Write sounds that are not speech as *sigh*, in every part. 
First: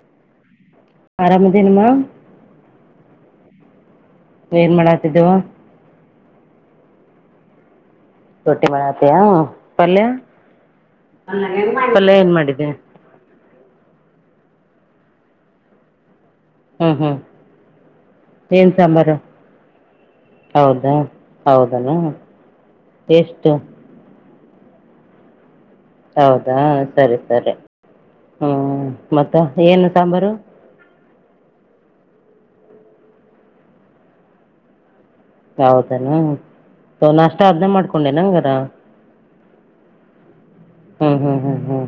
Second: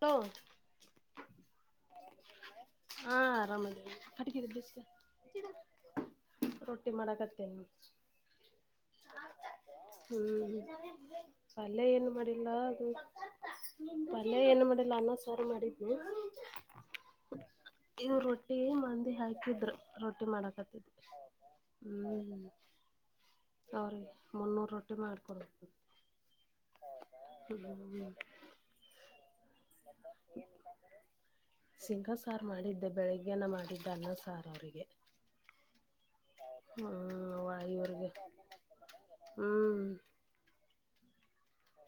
hello ಆರಾಮದಿನಮ್ಮ ರ ರೊಟ್ಟಿ ಮಾಡಕತ್ತ ರೊಟ್ಟಿ ಮಾಡಾತಿಯ ಪಲ್ಯ ಹ್ಮ್ ಅಲ್ಲೆ ಏನು ಪಲ್ಯ ಏನ್ ಮಾಡಿಲ್ಲ ಮಾಡಿದ್ದೆ ಅದು ಪಲ್ಯ ಏನು ಮಾಡಿಲ್ಲ ಅನ್ನ ಸಾರ ಮಾಡಿದ್ನಿ ಹ್ಮ ಹಾ ಇದು ರೊಟ್ಟಿ ಮಂದಿ ಹಾಕಿದ್ರು ರೊಟ್ಟಿ ಮಾಡಕತ್ತಿದ್ ಹೌದಾ ಹೌದನಾ ಹ್ಮ ಎಷ್ಟು ಮುನ್ನೂರು ರೊಟ್ಟಿ ಮಾಡ್ಕೊ ಹೌದಾ ಸರಿ ಸರಿ ಹ್ಮ್ ಹ್ಮ ಮತ್ತ ಏನು ಸಾಂಬಾರು ಸಿಂಗ ಸಾರ್ ಮಾಡಿದ್ದೆ ಬೆಳಗ್ಗೆನ್ನ ಮಾಡಿದ್ದೆ ಅನ್ನ ಸಾರ್ ಅವರಿಗೆ ಹೌದನಾ ನಷ್ಟ ಹ್ಮ್ ಆದನ ಇವ್ರಿಗೆ ಮಾಡ್ಕೊಂಡೆ ನಂಗಾರ ಹ್ಮ್ ಹ್ಮ್ ಹ್ಮ್ ಹ್ಮ್ ಹ್ಮ್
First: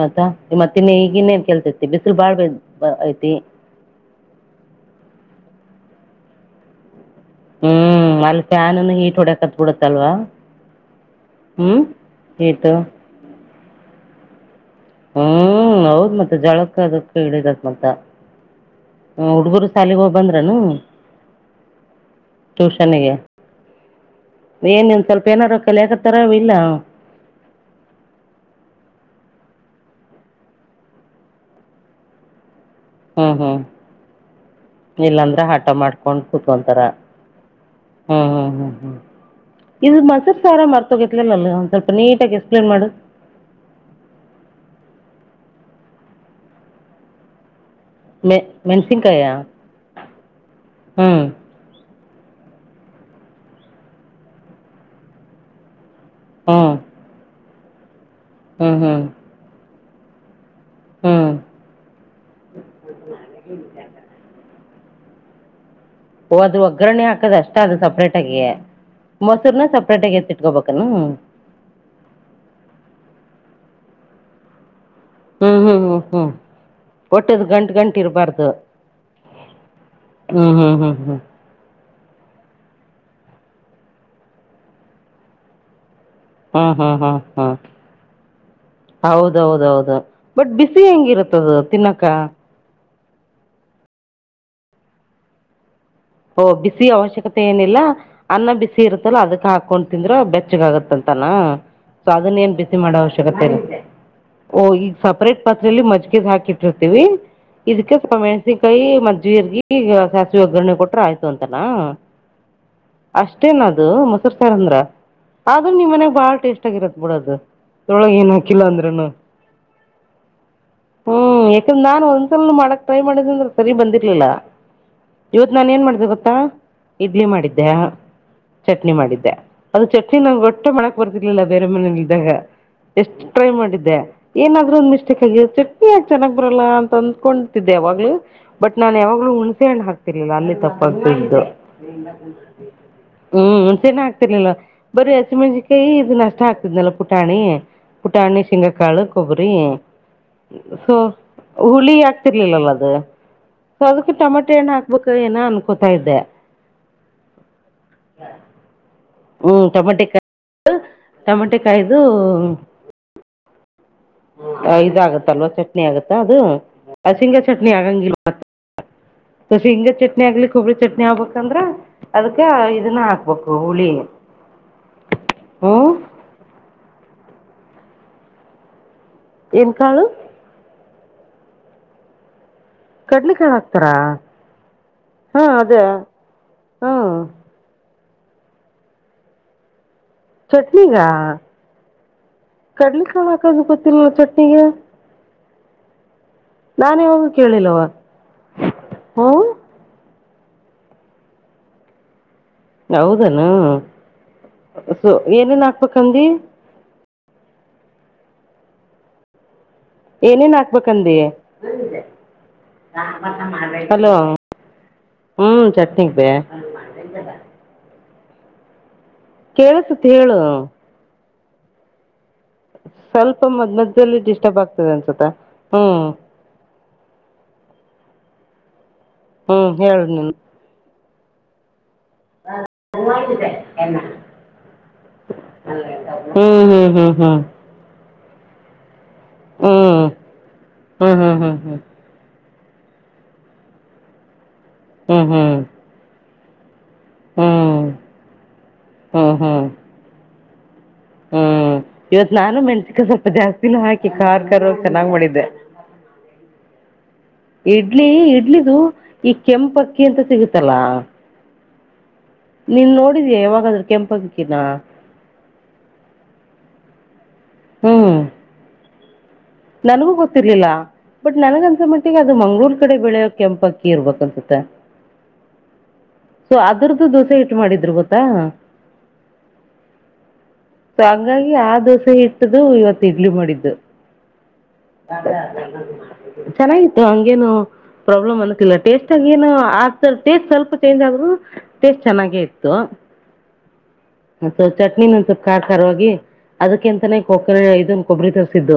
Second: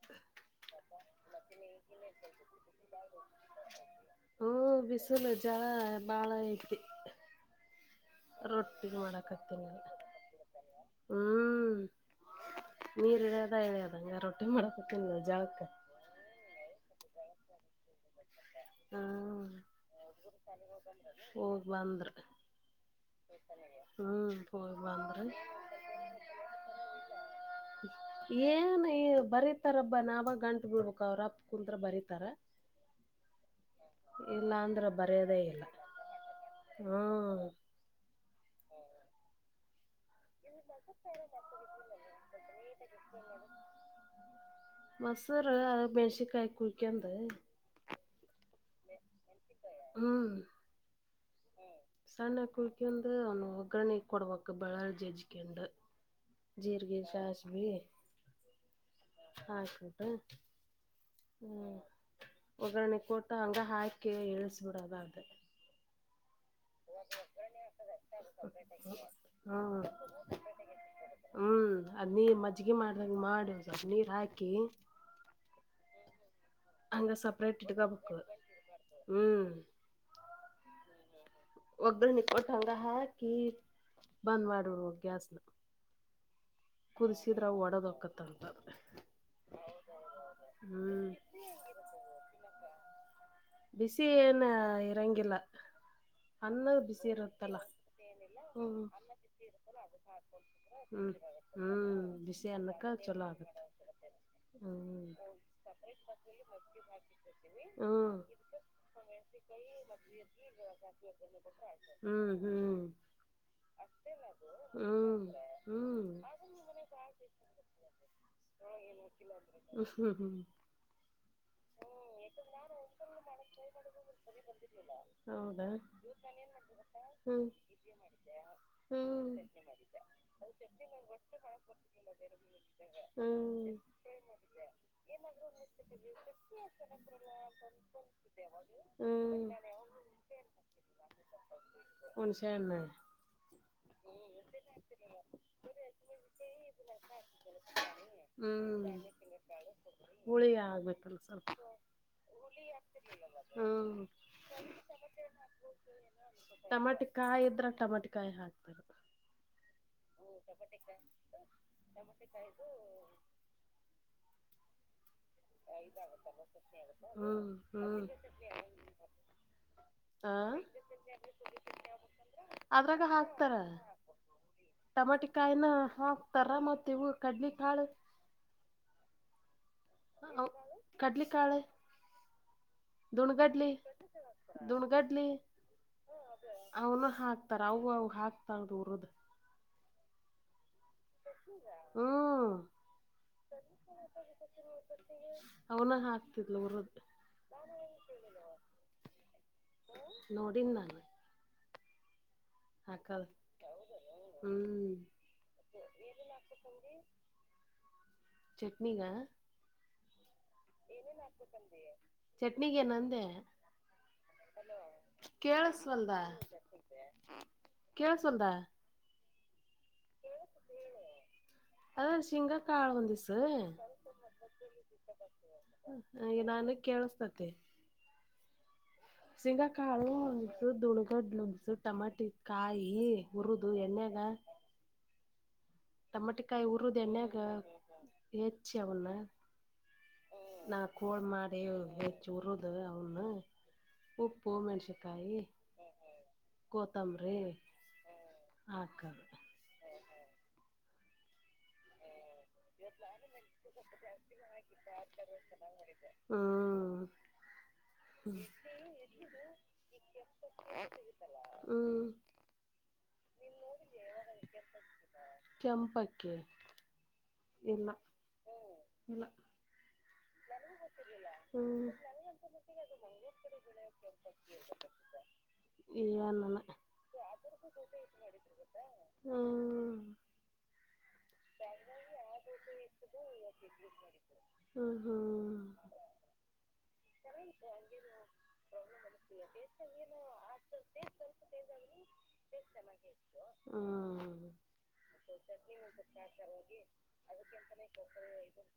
ಮತ್ತ ಮತ್ತೆ ಇನ್ನೆ ಈಗಿನ್ನೇನ್ ಕೆೇಲ್ತ ಬಿಸಲು ಬಾಳ್ ಬ ಐತಿ ಚಲ ಬಾಳ ಐತತಿ ಹ್ಮ್ ಅಲ್ಲಿ ಫ್ಯಾಳಳನನ್ನು ಹೀಟ್ ಷಕಹೊಡಕತ್ ಮಾಡಕತ್ತೇನಿ ಬಿಡತ್ತಲ್ವಾ ಹ್ಮ್ ಹತ ಅ ಹೇಳಿ ಅದಗೆ ರೊಟ್ಟಿ ಮಾಡ ಹ್ಮ್ ಹೌದ್ ಮತ್ತೆ ಜಳಕ್ಕೆ ಅದಕ್ಕೆ ಇಡಿದತ್ ಮತ್ತ ಹ್ಮ ಹ್ಮ್ ಹುಡುಗರು ಸಾಲಗೆ ಹೋಗಬಂದ್ರನು ಹೋಗ್ ಬಂದ್ರ ಟ್ಯೂಷನ್ಗೆ ಹ್ಮ್ ಹೋಗ್ ಏನ ಇನ್ ಬಂದ್ರ ಸ್ವಲ್ಪ ಏನಾರೂ ಕಲೆ ಹಾಕತ್ತಾರ ಇಲ್ಲ ಏನ್ ಈ ಬರೀ ಹತಾರಬ್ಬ ನಾವಾಗ ಗಂಟು ಬಿೀಳ್ಬೇಕ ಅವ್ರಪ್ಪ ಕುಂ ಬರೀತಾರ ಹ್ಮ್ ಹ್ಮ್ ಇಲ್ಲ ಅಂದ್ರ ಬರೆಯೋದೇ ಇಲ್ಲಾಂದ್ರೆ ಇಲ್ಲ ಆಟ ಮಾಡ್ಕೊಂಡು ಕುೂತ್ೊಂತಾರ ಹ್ಮ್ ಹ್ಮ್ ಹ್ಮ್ ಹ್ಮ ಹ್ಮ ಇದು ಮಾ ಸರ್ ಾರ ಮರ್ತೋಗಿತ್ಲಲ್ಲ ಒಂದ್ ಸ್ವಲ್ಪ ನೀಟಾಗಿ ಎಕ್ಸ್ಪ್ಲೇನ್ ಮಾಡು ಸರ ಮೆಣ್ಸಿಕಾಯಿ ಕುಳಿಕಂದ ಮ ಮೆನ್ಸಿಿನಕಾಯಾ ಹ್ಮ್ ಹ್ಞ ಸಣ್ಣ ಕುಳಿಕಂದು ಅವ ಒಗ್ರಣೆ ಕೊಡವಾಕ ಬೆಳ ಜಜಿಕೆು ಹ್ಮ್ ಜೀರಿಗೆಗೆ ಚಸ್ ಭ ಹ್ಮ್ ಹ್ಮ್ ಹ ಹ್ಮ್ ಹ್ಮ ಒಗ್ಗರಣೆ ಕೊಟ್ಟ ಹಂಗ ಹಾಕಿ ಎಳ್ಸ ಕೂಡದ ಅದೆ ಅದು ಒಗ್ಗರಣೆ ಹಾಕದಷ್ಟ ಅದು ಸಪ್ರೇಟಾಗಿ ಮೊಸರ್ನ ಹ್ಮ್ ಸಪ್ರೇಟಾಗಿಿ ಎತ್ತಿಟ್ಕೋಬೇಕ ಹ್ಮ್ ಅದ್ ನೀ ಮಜ್ಜಗಿ ಮಾಡ್ದಂಗ ಮಾಡ ಸ್ವಲ್ಪ ನೀರು ಹಾಕಿ ಹ್ಮ್ ಹ್ಮ್ ಹ್ಮ್ ಹ್ಮ್ ಹಂಗ ಕೊಟ್ಟದ ಸಪ್ರೇಟ್ ಗಂಟು ಗಂಟಿ ಇಟ್ಕೋಬೇಕು ಇರ್ಬಾರ್ದು ಹ್ಮ್ ಹ್ಮ್ ಹ್ಮ್ ಹ್ಮ್ ಹ್ಮ್ ಒಗ್ರ ನಿಕ ಅವರ ಹ ಕ ಬಂದ ಮಾಡಡುವ ಗ್ಯಾಸ್ ನ ಹ್ಮ್ ಹ್ಮ್ ಹ್ಮ್ ಹ್ಮ್ ಹೊಕ್ಕತ್ತಂತ ಹೌದೌದೌದು ಬಟ್ ಬಿಸಿ ಹ್ಮ್ ಹೆಂಗಿರುತ್ತದು ತಿನ್ನಕ ಬಿಸಿಿಏನ ಇರಂಗಿಲ್ಲ ಓ ಅನ್ನ ಬಿಸಿ ಅವಶ್ಯಕತೆ ಇರುತ್ತಲ್ಲ ಏನಿಲ್ಲ ಅನ್ನ ಬಿಸಿ ಹ್ಮ್ ಇರುತ್ತಲ್ಲ ಅದಕ್ ಹಾಕೊಂಡು ತಿಂದ್ರ ಬೆಚ್ಚಗ ಹ್ಮ್ ಆಗತ್ತಂತೆ ಂತಾನ ಹ್ಮ್ ಸೊ ಅದನ್ನ ಏನ್ ಬಿಸಿ ಅನ್ನಕ್ಕ ಮಾಡೋ ಚಲೋ ಅವಶ್ಯಕತೆ ಆಗುತ್ತೆ ಇರು ಓ ಈಗ ಹ್ಮ್ ಸಪ್ರೇಟ್ ಪಾತ್ರೆಯಲ್ಲಿ ಮಜ್ಜಗದ್ ಹಾಕಿಟ್ಟಿರ್ತೀವಿ ಇದಕ್ಕೆ ಸ್ಪ ಹ್ಮ್ ಹಸ ಕಾಯಿ ಮ್ ಜೀರ್ಗಿ ಸಾಸಿವೆ ಒಗ್ಗರಣೆ ಕೊಟ್ರ ಆಯ್ತು ಅಂತಲ್ಲ ಹ್ಮ್ ಹ್ಮ್ ಅಷ್ಟೇನ ಅದು ಮೊಸರು ಸಾರ್ ಅಂದ್ರ ಹ್ಮ್ ಆದ್ರೂ ನಿಮ್ ಮನ್ಯಾಗ ಹ್ಮ್ ಬಾಳ ಟೇಸ್ಟ್ ಆಗಿರತ್ತತ್ ಬಿಡದು ತೊಳಗ ಏನುಾಕಿಲ್ಲ ಅಂದ್ರನು ಹ್ಮ್ ಹ್ಮ್ ಹ್ಮ್ ಯಕ ನಾನು ಒಂದು ಮಡಕ್ತ ಮಾಡಿದ ಅಂದ್ರೆ ಸರಿ ಬಂದಿರ್ಲಿಲ್ಲ ಇವತ್ತು ಹೌದಾ ನಾನ ಏನ್ ಮಾಡಿದೆ ಗೊತ್ತಾ ಇಡ್ಲಿ ಹ್ಮ್ ಮಾಡಿದ್ದೆ ಚಟ್ನಿ ಹ್ಮ್ ಮಾಡಿದ್ದೆ ಅದು ಚಟ್ನಿ ನಾವ ಗಟ್ಟೆ ಮಾಡಕ್ ಬರ್ತಿರ್ಲಿಲ್ಲ ಬೇರೆ ಮನೇಲಿ ಇದ್ದಾಗ ಎಷ್ಟು ಟ್ರೈ ಹ್ಮ್ ಮಾಡಿದ್ದೆ ಏನಾದ್ೂ ಒಂದ್ ಮಿಸ್ಟೇಕ್ ಆಗಿದೆ ಚಟ್ನಿ ಯಾಕೆ ಚೆಾಗ್ ಬರಲ್ಲ ಅಂತ ಅಂದ್ಕೊತಿದ್ದೆಾಗ ್ ಬಟ್ ನಾನ್ ಯಾವಾಗ್ಲೂ ಹ್ಮ್ ಹುಣಸೆ ಹಣ್ಣು ಹಾಕ್ತಿರ್ಲಿಲ್ಲ ಅಲ್ಲಿ ತಪ್ಪಾಗತ ಹ್ಣ ಹ್ಮ್ ಚೆನ್ನ ಆಗ್ತಿರ್ಲಿಲ್ಲ ಬರೀ ಹಸಿಮೆಣಜಿಕಾಯಿ ಇದು ನಷ್ಟ ಆಗ್ತಿದ್ನಲ್ಲ ಪುಟಾಣಿ ಪುಟಾಣಿ ಹ್ಮ್ ಸಿಂಗಕ್ಕಾಳ ಕೊಬ್ಬರಿ ಹುಳಿ ಸೊ ಆಗ್ಬೇಕಲ್ಲ ಸ್ವಲ್ಪ ಹುಳಿ ಹಾಕ್ತಿರ್ಲಿಲ್ಲಲ್ಲ ಅದು ಸೊ ಅದಕ್ಕೆ ಟೊಮಾಟೆ ಣ್ಣ ಹಕ್ತ ಟಮಾಟ ಕಾಯಿ ಇದ್ರೆ ಟಮಾಟಕಾಯಿ ಹಾಕ್ತಾರ ಹ್ಮ್ ಟೊಮಟ ಟಮಟೆ ಕಾಯ್ದು ಇದಾಗತ್ತಲ್ವಾ ಚಟ್ನಿ ಆಗತ್ತಾ ಅದು ಶಂಗ ಹ್ಮ್ ಚಟ್ನಿ ಹ್ಮ್ ಆಗಂಗಲ್ವ ಸ ಹಿಂಗ ಚಟ್ನಿ ಆ ಆಗ್ಲಿ ಹಬ್ಬಳಿ ಚಟ್ನಿ ಆಗ್ಬೇಕಂದ್ರ ಅದ್ಕ್ಕ ಇದನ್ನ ಹಾಕ್ಬೇಕು ಹುಳಿ ಹಾ ಟಮಾಟೆ ಕಾಯಿನ ಹಾಕ್ತಾರ ಮತ್ತ ಇವು ಕಡ್ಲಿ ಕಾಳ ಏನ್ ಕಾಳು ಕಡ್ಲಿಕಾಳ ಕಡ್ಲಿ ಕಳ ಹಾಕ್ತಾರಾ ದುಣ್ಗಡ್ಲಿ ಹಾ ಅದೇ ಅವನು ಹ್ಮ್ ಹಾಕ್ತಾರ ಅವು ಅ ಹಾಕ್ತಾರ ರದ ಚಟ್ನಗ ಹ್ಮ್ ಕಡ್ಲಿ ಕಳ ಹಾಕದು ಗೊತ್ತಿಲ್ಲ ನ ಚಟ್ನಿಿಗೆ ಅವನ ಹಾ ನಾನೇಾವಾಗ ಕೇಳಿಲ್ಲವ ಹ ನೋಡಿಂದ ನಾನ ಹೌದಾನ ಹ್ಮ್ ಸೊ ಏನೇನ್ ಹಾಕ್ಬೇಕಂದಿ ಚಟ್ನಗ ಏನೇನ್ ಹಾಕ್ಬೇಕಂದಿ ಚಟ್ನಿಗೆ ನಂದೆ ಹಲೋ ಕೇಳ ಹ್ಮ್ ಸ್ವಂದ ಚಟ್ನಿಗೆ ಕೇಳಸಂದ ಕೇಳಸತ್ ಹೇಳು ಹ ಸ್ವಲ್ಪ ಮದ್ ಮದದಲ್ಲಿ ಡಿಸ್ಟರ್ಬ್ ಆಗ್ತದೆ ಅನ್ಸತ ಹ್ಮ್ ಕೆೇಳಸತತೆ ಸಿಂಗ ಹ್ಮ್ ಕಾಳ ಹೇಳು ಒು ನೀನು ದದುಳಗಡ್ ಟಮಾಟಿ ಕಾಯಿ ಹುರುಿದ ಎಣ್ಣ್ಯಾಗ ಹ್ಮ್ ಹ್ಮ್ ಹ್ಮ್ ಹ್ಮ್ ಹೆಚಿ ಅವನ್ನ ನಾ ಕೋಳ ಹ್ಮ್ ಹ್ಮ್ ಹ್ಮ್ ಹ್ಮ್ ಹ್ಮ್ ಹ್ಮ್ ಹ್ಮ್ ಮಾಡಿ ಹೆಚ್ಚ ಉರುದ ಅವನು ಉ ಪೂ ಮೆಣಸಕಾಯಿ ಹ್ಮ್ ಕೋತಂಬ್ರಿ ಆಕದ ಹ್ಮ್ ಹ್ಮ್ ಹ್ಮ್ ಇವತ್ ನಾನು ಮೆಣಸಕಾಯ ಸ್ವಲ್ಪ ಜಾಸ್ತಿನೂ ಹಾಕಿ ಾರ್ ಕಾರ್ ಚೆನ್ನಾಗ್ ಮಾಡಿದ್ದೆ ಹ್ಮ್ ಇಡ್ಲಿ ಇಡ್ಲಿದು ಈ ಕೆಂಪಕ್ಕಿ ಅಂತ ಸಿಗುತ್ತಲ್ಲಾ ಹ್ಮ್ ನೀನ್ ನೋಡಿದೀಯಾ ಯಾವಾಗಾದ್ರೂ ಕೆಂಪ ಅಕ್ಕಿನ ಕೆ ಹ್ಮ್ ಇಲ್ಲ ನನಗೂ ಗೊತ್ತಿರ್ಲಿಲ್ಲ ಬಟ್ ನನಗ ಅನ್ಸ ಹ್ಮ್ ಮಟ್ಟಿಗೆ ಅದು ಮಂಗಗಳೂರ್ ಕಡೆ ಬೆಳೆಯೋ ಕೆಂಪ ಅಕ್ಕಿ ಇರ್ಬೇಕನ್ಸುತ್ತ ಸೊ ಏನನ ಅದ್ರ್ದು ದೋಸೆ ಹಟ್ಟು ಮಾಡಿದ್ರು ಗೊತ್ತಾ ಹ್ಮ್ ಸೊ ಹಂಗಾಗಿ ಆ ದೋಸೆ ಇಟ್ಟ್ದು ಇವತ್ ಇಡ್ಲಿ ಮಾಡಿದ್ದು ಹ್ಮ್ ಹ್ಮ್ ಚೆನ್ನಾಗಿತ್ತು ಹಂಗೇನು ಪ್ರಾಬ್ಲಮ್ ಅನ್ಕಿಲ್ಲ ಟೇಸ್ಟಗ ಏನು ಆ ಟೇಸ್ಟ್ ಸ್ವಲ್ಪ ಚೇಂಜ್ ಆದ್ರೂ ಟೇಸ್ಟ್ ಚೆನ್ನಾಗೇ ಇತ್ತು ಹ ಹ್ಮ್ ಸೊ ಚಟ್ನಿ ಒಂದ ಸ್ವಲ್ಪ ಕಾಖರವಾಗಿ ಅದಕ್ಕೆಂತ ೋಕ ಇದೊಂದು ಕೊಬ್ಬರಿ ತರ್ಸಿದ್ದು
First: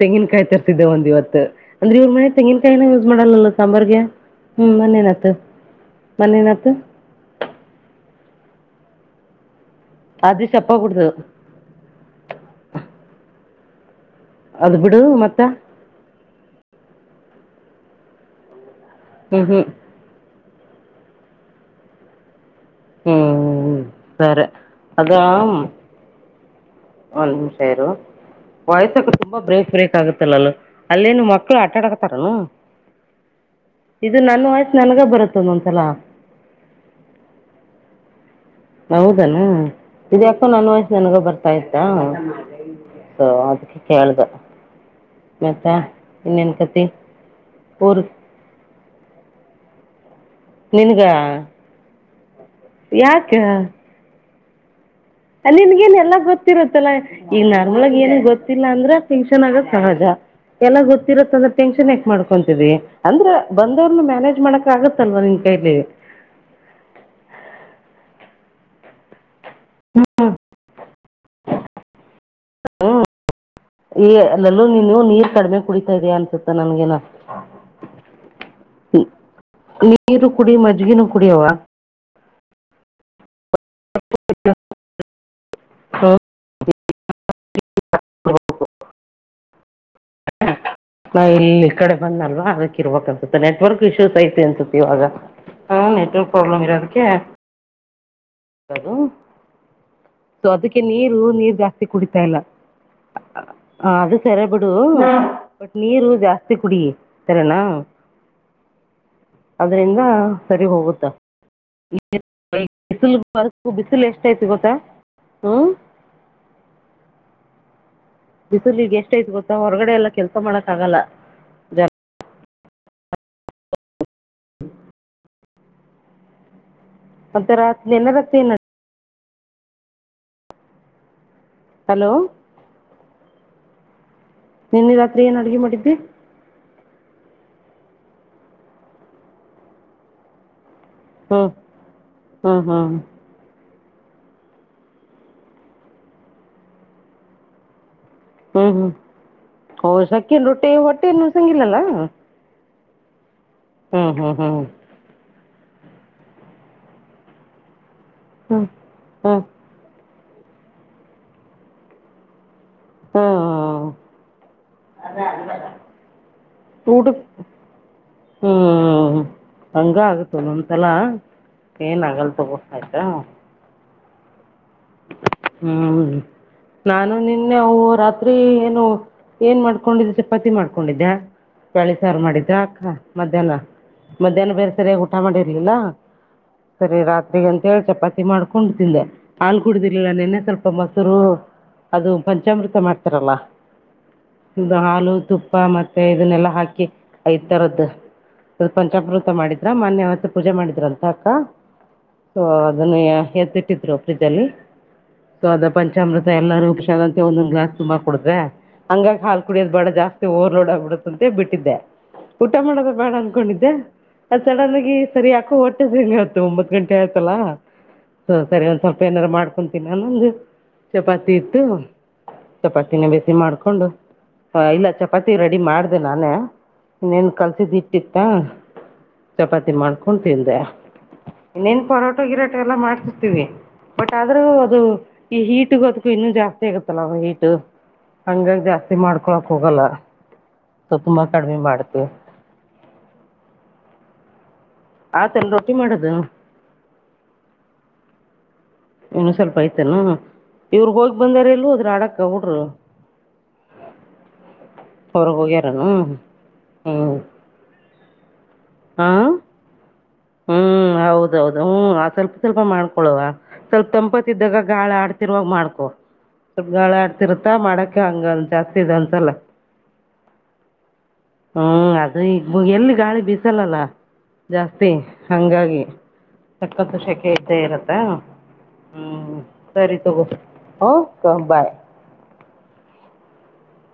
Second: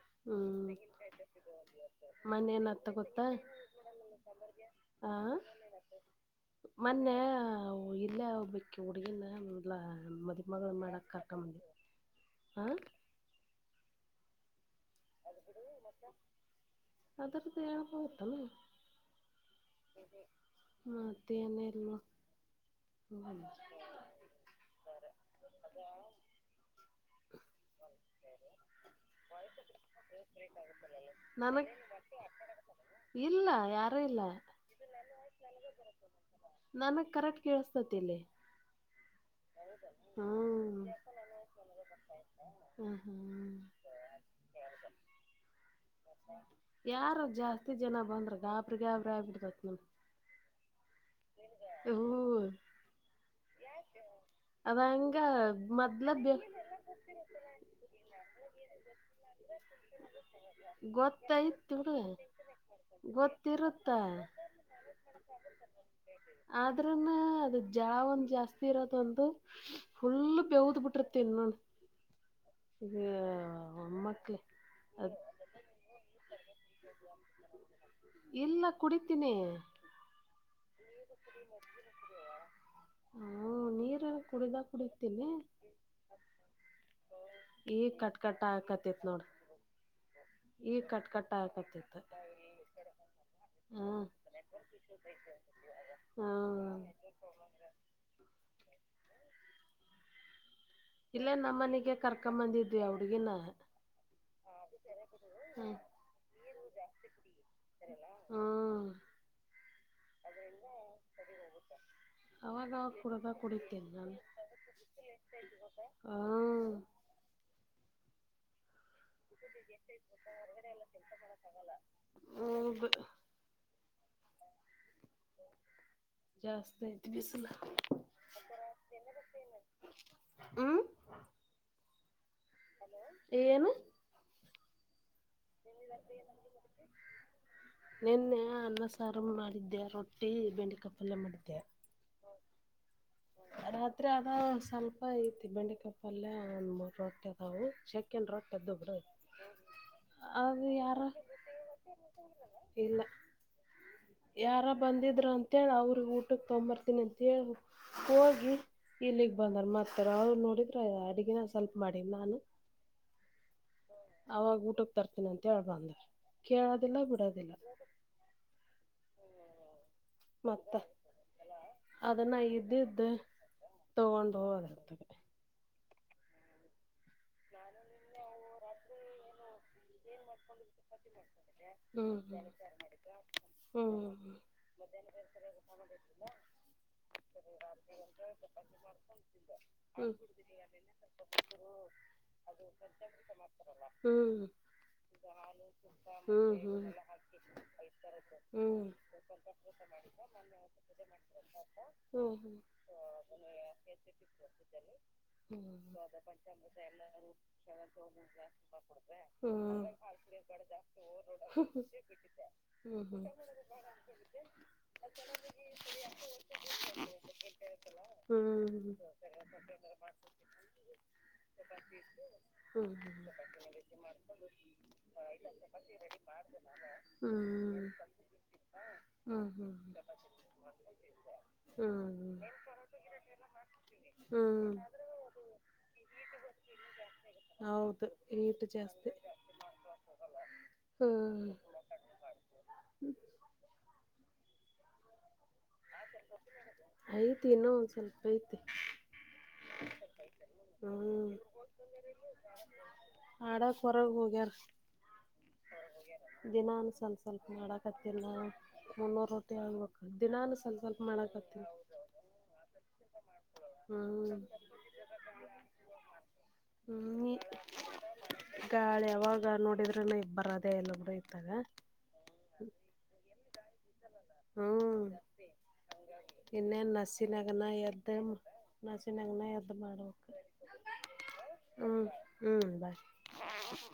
ತೆಂಗಿನಕಾಯಿ ಹ್ಮ್ ತರ್ರಿಸಿದ್ದೆ ಒಂದ್ ಇವತ್ತು ಅಂದ್ರೆ ಇವ್ರ ಮನೆ ತೆಂಗ ಮೊನ್ನೆ ನ್ ಕೈ ಏನತ್ತ ಯೂಸ್ ಗೊತ್ತಾ ಮಾಡಲ್ಲಲ್ಲ ಸಾಂಬಾರ್ಗೆ ಹ್ಮ್ ಆ ಮೊೇನತ ಮೊನ್ನೆ ಇಲ್ಲೇ ಹಬಕ್ಕೆ ಹುಡುಗಿಿನ ಎಲ್ಲ ಅದು ಮದಮಾಗಳ ಮೇಡ ಚಪ್ಪಾಗಿಡ್ದು ಕರ್ಕ ಮಂದ ಹ ಅದು ಬಿಡು ಮತ್ತ ಆದರದದ್ದೆ ಹೇಳ್ಬೋಡಿತ್ತಲ್ಲ ಹ ಹ ಹ್ಮ್ ಮತ್ತೇನಿಲ್ವ ಹ್ಮ್ ಸರೇ ಅದಮ್ ಒಂದು ನಿಮಿಷ ಇರು ವಯಸ್ಸಕ್ ತುಂಬಾ ಬ್ರೇಕ್ ಬ್ರೇಕ್ ಆಗುತ್ತಲ್ಲಲ್ಲ ಅಲ್ಲೇನು ಮಕ್ಕಳು ನನಗ್ ಆಟಾಡಕ್ತಾರನು ಇಲ್ಲ ಯಾರು ಇದು ಇಲ್ಲ ನನ್ನ ವಯ್ಸು ನನಗ ಬರುತ್ತದ ಒಂದಸಲ ನನಗ್ ಕರೆಕ್ಟ್ ಕೇಳಸ್ತತಿಲ್ಲಿ ಹೌದಾನ ಇದ್ಯಾಕೋ ನನ್ ವಯಸ ನನ್ಗ ಬರ್ತಾ ಇತಾ ಹ್ಮ್ ಸ ಹ್ಮ್ ಅದಕ್ಕೆ ಕೇಳ್ದ ಮತ್ತಾ ಯಾರ ಜಾಸ್ತಿ ಜನ ಊರು ಬಂದ್ರ ಗಾಬ್ರಿ ಗಾಬ್ರಿ ಆಗ್ಬಿಡ್ತತ್ ನನ್ ನಿನಗ ಯಾಕ ಅದಾ ನಿಮಗೇನ್ ಎಲ್ಲಾ ಗೊತ್ತಿರುತ್ತಲ್ಲಾ ಈ ನಾರ್ಮಲ್ಗ ಏನ ಗೊತ್ತಿಲ್ಲ ಅಂದ್ರ ಫೆಂಕ್ಷನ್ ಆಗ ಸಹಜ ಎಲ್ಲ ಗೊತ್ತಿರತ್ತ ಅಂದ ಗೊತ್ತೈತ್ ಟೆನ್ಷನ್ ಬಿಡು ಯಾಕ್ ಮಾಡ್ಕೊಂತಿದವಿ ಅಂದ್ರ ಗೊತ್ತಿರುತ್ತ ಬಂದವ್ರನು ಮ್ಯಾನೇಜ್ ಮಾಡಕ ಆಗತ್ತಲ್ವಾ ನಿನ್ ಕ ಆದ್ರನ ಅದ ಜಳ ಒಂದ ಜಾಸ್ತಿ ಇರತ್ ಅಂತು ಫುಲ್ ಹ್ಞೂ ಬೀವತ್ ಬಿಟಿರುತ್ತ ನೋಡು ಹ್ಮ್ ಈ ಅಲ್ಲಲ್ಲೂ ನೀನು ಅದ್ ನೀರ್ ಕಡಿಮೆ ಕುಡಿತಾ ಇದಯಾ ಅನ್ಸುತ್ತೆ ನನ್ಗೆನ ಇಲ್ಲ ಕುಡಿತೀನಿ ನೀರು ಕುಡಿ ಮಜ್ಗಿನು ಕುಡಿಯವಾ ಹ್ಮ ನೀರ್ ಕುಡಿದ ಕುಡತೀನಿ ಹ್ಞೂ ಈಏ ಕಟ್ ಕಟ್ ಕ ಹಾಕತ್ತತಿ ನೋಡ್ರ ಈಗ ಕಟ್ ಕಟ್ಟ ಆಕತ್ತತಿ ಬಂದ ಅಲ್ವಾ ಅದಕ್ಕ ಇರ್ಬೇಕ ಅನ್ಸುತ್ತೆ ನೆಟ್ವರ್ಕ್ ಹ್ಮ್ ಇಶ್ಯೂಸ್ ಐತಿ ಅನ್ಸುತ್ತ ಇವಾಗ ಹ ನೆಟ್ವಕ್ ಪ್ರಾಬ್ಲಮ ಹ್ಮ್ ಇರೋದಕ್ಕೆ ಹಲೋ ಅದಕ್ಕೆ ನೀರು ಇಲ್ಲೇ ನೀರ್ ಜಾಸ್ತಿ ನಮ್ಮನಿಗೆ ಕುಡಿತಾ ಇಲ್ಲ ಕರ್ಕೊಂಬಂದಿದ್ವಿ ಆ ಹುಡ್ಗಿನ ಅದು ಸರಿ ಬಿಡು ಬಟ್ ಹ್ಮ್ ನೀರು ಜಾಸ್ತಿ ಕುಡಿ ಸರಿನಾ ಹ್ಮ್ ಅದ್ರಿಂದ ಸರಿ ಹೋಗುತ್ತ ಅವಾಗವಾಗ ಕುಡ್ದ ಅದಕ್ಕೂ ಕುಡಿತೇನೆ ಬಿಸಿಲು ಎಷ್ಟ ಐತಿ ಗೊತ್ತಾ ಹ್ಮ ಹಾ ಬಿಸಿೂಲಿ ಈಗ್ ಎಷ್ಟ ಐ್ತ ಗೊತ್ತಾ ಹೊರಗಡೆ ಎಲ್ಲಾ ಕೆಲ್ಸ ಮಾಡಕ್ ಆಗಲ್ಲ ಜ ಹ್ಮ ಹ ಜಾಸ್ತ ಮಂತ ರಾತ್ರಿ ನೆನ ರಾತ್ರಿ ಏನ ಹ್ಮ್ ಹಲೋ ಏಏನು ನಿನ್ನೆ ರಾತ್ರಿ ಏನು ಅಡುಗೆ ಮಾಡಿದ್ದೆ ನಿನ್ನೆ ಅನ್ನ ಸಾರಮ್ಮ ಮಾಡಿದ್ದೆ ರೊಟ್ಟಿ ಬೆಂಡ ಕಪ್ಪ ಹ್ಮ್ ಹ್ಮ್ ಹ್ಮ್ ರಾತ್ರಿ ಅದ ಸ್ವಲ್ಪ ಐತಿ ಬೆಂಡೆ ಕಪ್ಪಲ್ಯ ರೊಟ್ಟಿ ಅದವು ಚಕ್ ಹ್ಮ್ ಹ್ಮ್ ಹೌ ಸಕನ್ ಅದು ರೊಟ್ಟಿ ಯಾರ ಹೊಟ್ಟೆನ್ನು ಸಂಗಿಲ್ಲಲ್ಲ ಇಲ್ಲ ಯಾರ ಬಂದಿದ್ರ ಅಂತೇಳ ಅವ್ರ ಊಟಕ್ಕೆ ತಗೊಂಬರ್ತೀನಿ ಅಂತ ಹೇಳ ಹೋಗಿ ಹ್ಞೂ ಇಲ್ಲಿಗೆ ಹ್ಞೂ ಬಂದರು ಮತ್ತೆ ಅವ್ರು ನೋಡಿದ್ರೆ ಅಡಗಿನ ಸ್ವಲ್ಪ ಮಾಡಿಲ್ಲ ನಾನು ಹಾ ಅವಾಗ ಊಟಕ್ ತರ್ತೀನಿ ಅಂತೇಳ್ ಬಂದ ಕೇಳದಿಲ್ಲ ಊಟಕ್ಕೆ ಬಿಡದಿಲ್ಲ *unintelligible* ಹಂಗ ಆಗುತ್ತಲ್ಲೊಂತಲ ಏನು ಆಗಲ್ ತಗೋ ಆಯ್ತಾ ತಗೊಂಡಬೋದು *unintelligible* ಹ್ಮ್ ನಾನು ನಿನ್ನೆ ಅವು ರಾತ್ರಿ ಏನು ಏನ್ ಮಾಡ್ಕೊಂಡಿದ್ದ ಚಪಾತಿ ಮಾಡ್ಕೊಂಡಿದ್ದ್ಯಾ ಬೆಳಿ ಹ್ಮ್ ಸಾರು ಮಾಡಿದ್ರ ಅಕ್ಕ ಮಧ್ಯಾಹ್ನ ಹ್ಮ್ ಮಧ್ಯಾಹ್ನ ಬೇರೆ ಸರಿಯಾಗಿ ಊಟ ಮಾಡಿರ್ಲಿಲ್ಲ ಸರಿ ರಾತ್ರಿಗ ಅಂತೇಳಿ ಚಪಾತಿ ಮಾಡ್ಕೊಂಡು ತಿಂದೆಕ ಕುಡುದಿರ್ಲಿಲ್ಲ ಹ್ಮ್ ನಿನ್ನೆ ಸ್ವಲ್ಪ ಮೊಸರು ಅದು ಪಂಚಾಮೃತ ಮಾಡ್ತಾರಲ್ಲ ಹ್ಮ್ ಇದು ಹಾಲು ತುಪ್ಪ ಮತ್ತೆ ಇದನ್ನೆಲ್ಲ ಹ್ಮ್ ಹಾಕಿ ಐ ತರದ್ದು ಸ್ವಲ್ಪ ಹ್ಮ್ ಪಂಚಾಮೃತ ಮಾಡಿದ್ರ ಮೊನ್ನೆ ಅವತ್ತು ಪೂಜೆ ಮಾಡಿದ್ರ ಅಂತ ಅಕ್ಕ ಹ್ಮ್ ಹ್ಮ್ ಸೊ ಹ್ಮ್ ಹ್ಮ್ ಹ್ಮ್ ಹ್ಮ್ ಅದನ್ನು ಎದತ್ತಿಟ್ಟಿದ್ರು ಫ್ರಿಜಲ್ಲಿ ಸೊ ಅದ ಪಂಚಾಮೃತ ಎಲ್ಲಾರೂಕ್ಷಂತೆ ಒಂದೊಂದ ಗ್ಲಾಸ್ ತುಂಬಾ ಕುಡ್ರೆ ಹಂಗಾಗಿ ಹಾಲ್ ಕುಡಿಯೋ ಬಾಳ ಜಾಸ್ತಿ ರ್ ನೋಡ ಆಗ್ಬಿಡತ್ತಂತೆ ಬಿಟ್ಟಿದ್ದೆ ಊಟ ಮಾಡೋದ ಬೇಡ ಅಂದನ್ಕೊಂಡಿದ್ದೆ ಅ ಸಡನ್ಗಿ ಸರಿ ಯಾಕೋ ಹೊಟ್ಟದ ಇವತ್ತು ಒಂಬತ್ ಗಂಟೆ ಆಯ್ತಲ್ಲಾ ಸೊ ಸರಿ ಹ್ಮ್ ಒಂದ್ ಹ್ಮ್ ಹ್ಮ್ ಸ್ವಲ್ಪ ಏನಾರು ಮಾಡ್ ತ ನಾನ ಅಂದು ಚಪಾತಿ ಇಟ್ಟು ಚಪಾತಿನ ಹ್ಮ್ ಬಿಸಿ ಮಾಡ್ಕೊಂಡು ಇಲ್ಲ ಚಪಾತಿ ರೆಡಿ ಮಾಡ ಅದದೆ ನಾನೇ ಇನ್ನೇನ್ ಕಲ್ಸಿದ ಹ್ಮ್ ಇಟ್ಟಿತ್ತ ಹ್ಮ್ ಚಪಾತಿ ಹ್ಮ್ ಮಾಡ್ಕೊಂಡತಿಂದೆ ಇನ್ನೇನ್ ಪರೋಟೋ ಹ್ಮ್ ಗಿರೋಟೆ ಎಲ್ಲ ಮಾಡ್ಸರ್ತೀವಿ ಆದ್ರೂ ಹ್ಮ್ ಅದು ಈ ಹೀಟ್ಗೊದಕು ಇನ್ನು ಜಾಸ್ತಿ ಆಗತ್ತಲ್ಲ ಅವ ಹೀಟ ಹೌದು ಈಟು ಹಂಗಜಾಸ್ತಿ ಜಾಸ್ತಿ ಮಾಡ್ಕೊಳಕ್ ಹೋಗಲ್ಲ ಸ ತುಂಬ ಹ್ಮ್ ಕಡಿಮೆ ಮಾಡತ ಆ ತನ್ ರೊಟ್ಟಿ ಮಾಡುದು ಐ್ತ ಇನ್ನು ಸ್ವಲ್ಪ ಐತ್ ಇನ್ನು ಸ್ವಲ್ಪ ಐ್ತಲ್ಲ ಇವರು ಹೋಗಿ ಹ್ಮ್ ಬಂದಾರ ಎಲ್ಲೂ ಅದ್ರ ಆಡಕ್ಕ ಹಡರು ಹಡಾ ಕೊರಗ ಹೋಗಾರ ಹೊರಗೆ ಹೋಗ್ಯಾರನು ದಿನ ಹ್ಮ್ ಸ್ವಲ್ಪ ಸ್ವಲ್ಪ ಮಾಡಕತ್ತಿಲ್ಲ ಹ ಹಾ ನೂರು ರೋಟಿ ಆಗ್ಬೇಕ ದಿನಾನು ಸ್ವಲ್ ಹ್ಮ್ ಸ್ವಲ್ಪ ಹೌದೌದು ಮಾಡಕತ್ತಿನಿ ಹ್ಆ ಸ್ವಲ್ಪ ಸ್ವಲ್ಪ ಮಾಡ್ಕೊಳುವ ಸ್ವಲ್ಪ ಹ್ಮ್ ದಂಪತಿದಾಗ ಗಾಳ ಆಡ್ತಿರ್ವಾಗ ಮಾಡ್ಕೊ ಸ್ವಲ್ಪ ಗಾಳ ಹ್ಮ್ ಆಡ್ತಿರುತ್ತಾ ಮಾಡಕ್ಕೆ ಹಂಗ ಜಾಸ್ತಿ ಇದು ಗಾಳಿ ಅನ್ಸಲ್ಲ ಯಾವಾಗ ನೋಡಿದ್ರೂನು ಈಗ್ ಬರದೇ ಎಲ್ಲ ಕೂಡ ಇ ಹ್ಮ್ ಅದು ಈಗ ಎಲ್ಲಿ ಗಾಳಿ ಬಿಸಲ ಜಾಸ್ತಿ ಹ್ಮ್ ಹಂಗಾಗಿ ಇನ್ನೇನ್ ಸಕ್ಕತ್ತುಸೆಖೆ ಇದ್ದ ಇರತ್ತಾ ನಸಿನಂಗನ ಎದ್ದ ಮಾಡಕ್ ಓಕೆ ಬಾಯ್ ಹ್ಮ್ ಹ್ಮ್ ಬ ಹ್ಮ